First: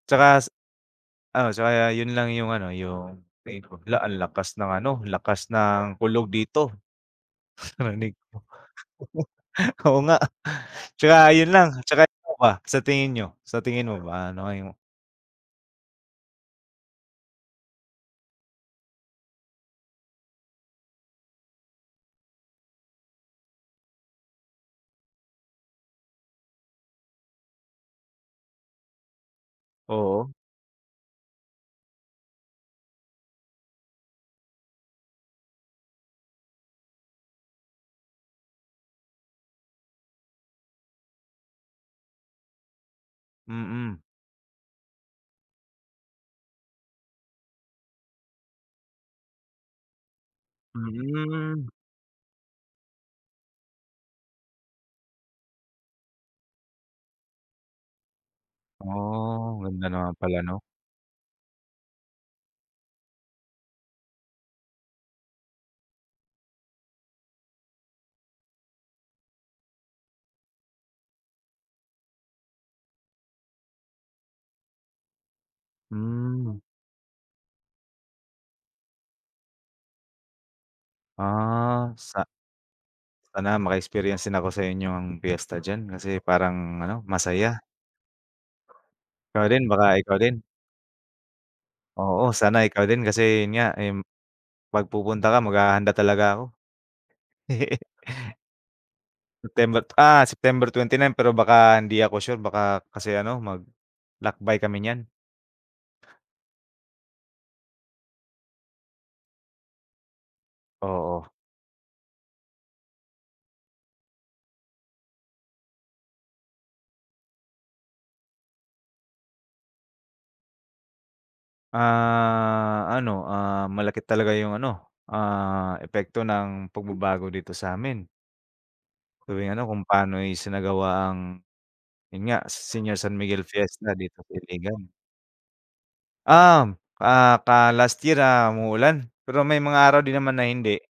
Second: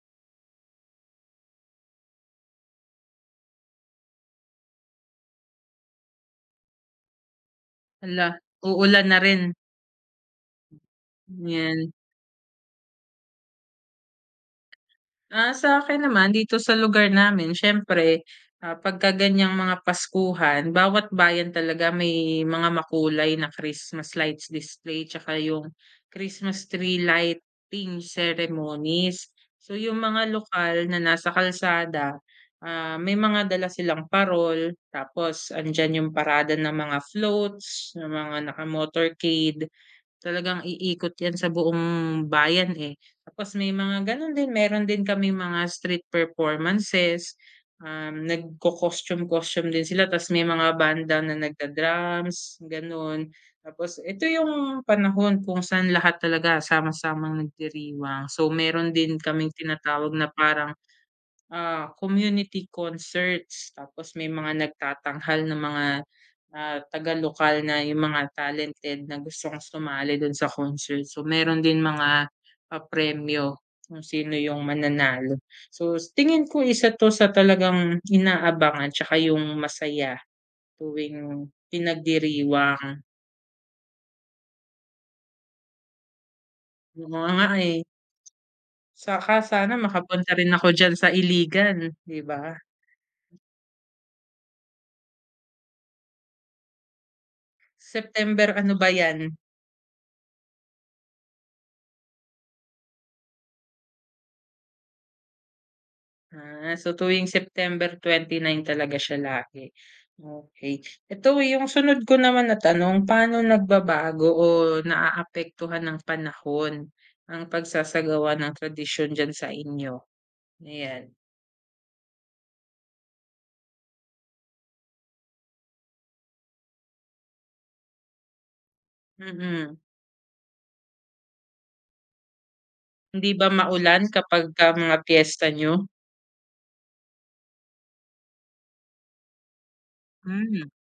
Tsaka sa ah, so, ah, yun lang yung ano, yung hay naku! Luh, ang lakas ng ano, lakas ng kulog dito. Narinig Hala, mo? uulan na rin. Oo nga. Tsaka yun lang. 'Yan. Tsaka ikaw ba, sa tingin niyo, sa tingin mo ba, ano kaya yung Ah, sa akin naman, dito sa lugar namin siyempre, ah, pagka ganyang mga paskuhan, bawat bayan talaga may mga makulay na Christmas lights display tsaka yung Christmas tree lighting ceremonies. So, yung mga Oo. lokal na nasa kalsada, ah, may mga dala silang parol tapos andiyan yung parada ng mga floats, ng mga naka motorcade. Talagang iikot yan sa buong bayan, eh. Tapos may Mm. mga ganun din, meron din kaming mga street performances, um, nagco-costume, costume din sila. Tapos may mga banda na Mm. nagdra-drums, gan'on. Tapos ito yung panahon kung saan lahat talaga sama-samang nagdiriwang. So, meron din kaming Oh, ganda naman tinatawag na pala 'no. parang, ah, community concerts. Tapos may mga nagtatanghal na mga, ah, taga lokal na yung mga talented na gustong sumali dun sa concert. So, meron din mga papremyo kung sino yung mananalo. So, s tingin ko, Hmm. isa to sa talagang inaabangan tsaka yung masaya tuwing Ah. Sa pinagdiriwang. sana maka-experience din ako sa inyong fiesta diyan kasi parang ano, Oo nga, masaya. eh. Tsaka Ikaw din, sana baka ikaw makapunta din. rin ako diyan sa Iligan, 'di Oo, ba? sana ikaw din. Kasi yun nga, m 'pag pupunta ka, maghahanda talaga ako. September, ano ba 'yan? September, ah, September 29. Pero baka hindi ako sure, baka kasi ano, maglakbay kami niyan. Ah. So, tuwing September 29 talaga siya lagi, okey. Oo. Ito, yung sunod ko naman na tanong, paano nagbabago o naaapektuhan ng panahon ang pagsasagawa ng tradisyon diyan sa inyo? Ayan. Ah, ano, ah, malaki talaga yung ano, ah, epekto ng pagbabago dito sa'min. Tuwing ano, Mm. kung pano'y isinagawa ang yun nga, Senior San Hindi Miguel ba Fiesta maulan dito sa kapagka Iligan. mga piyesta niyo? Uhm, ah, pa last year, ah, umulan, pero may mga araw din naman na Hmm. hindi.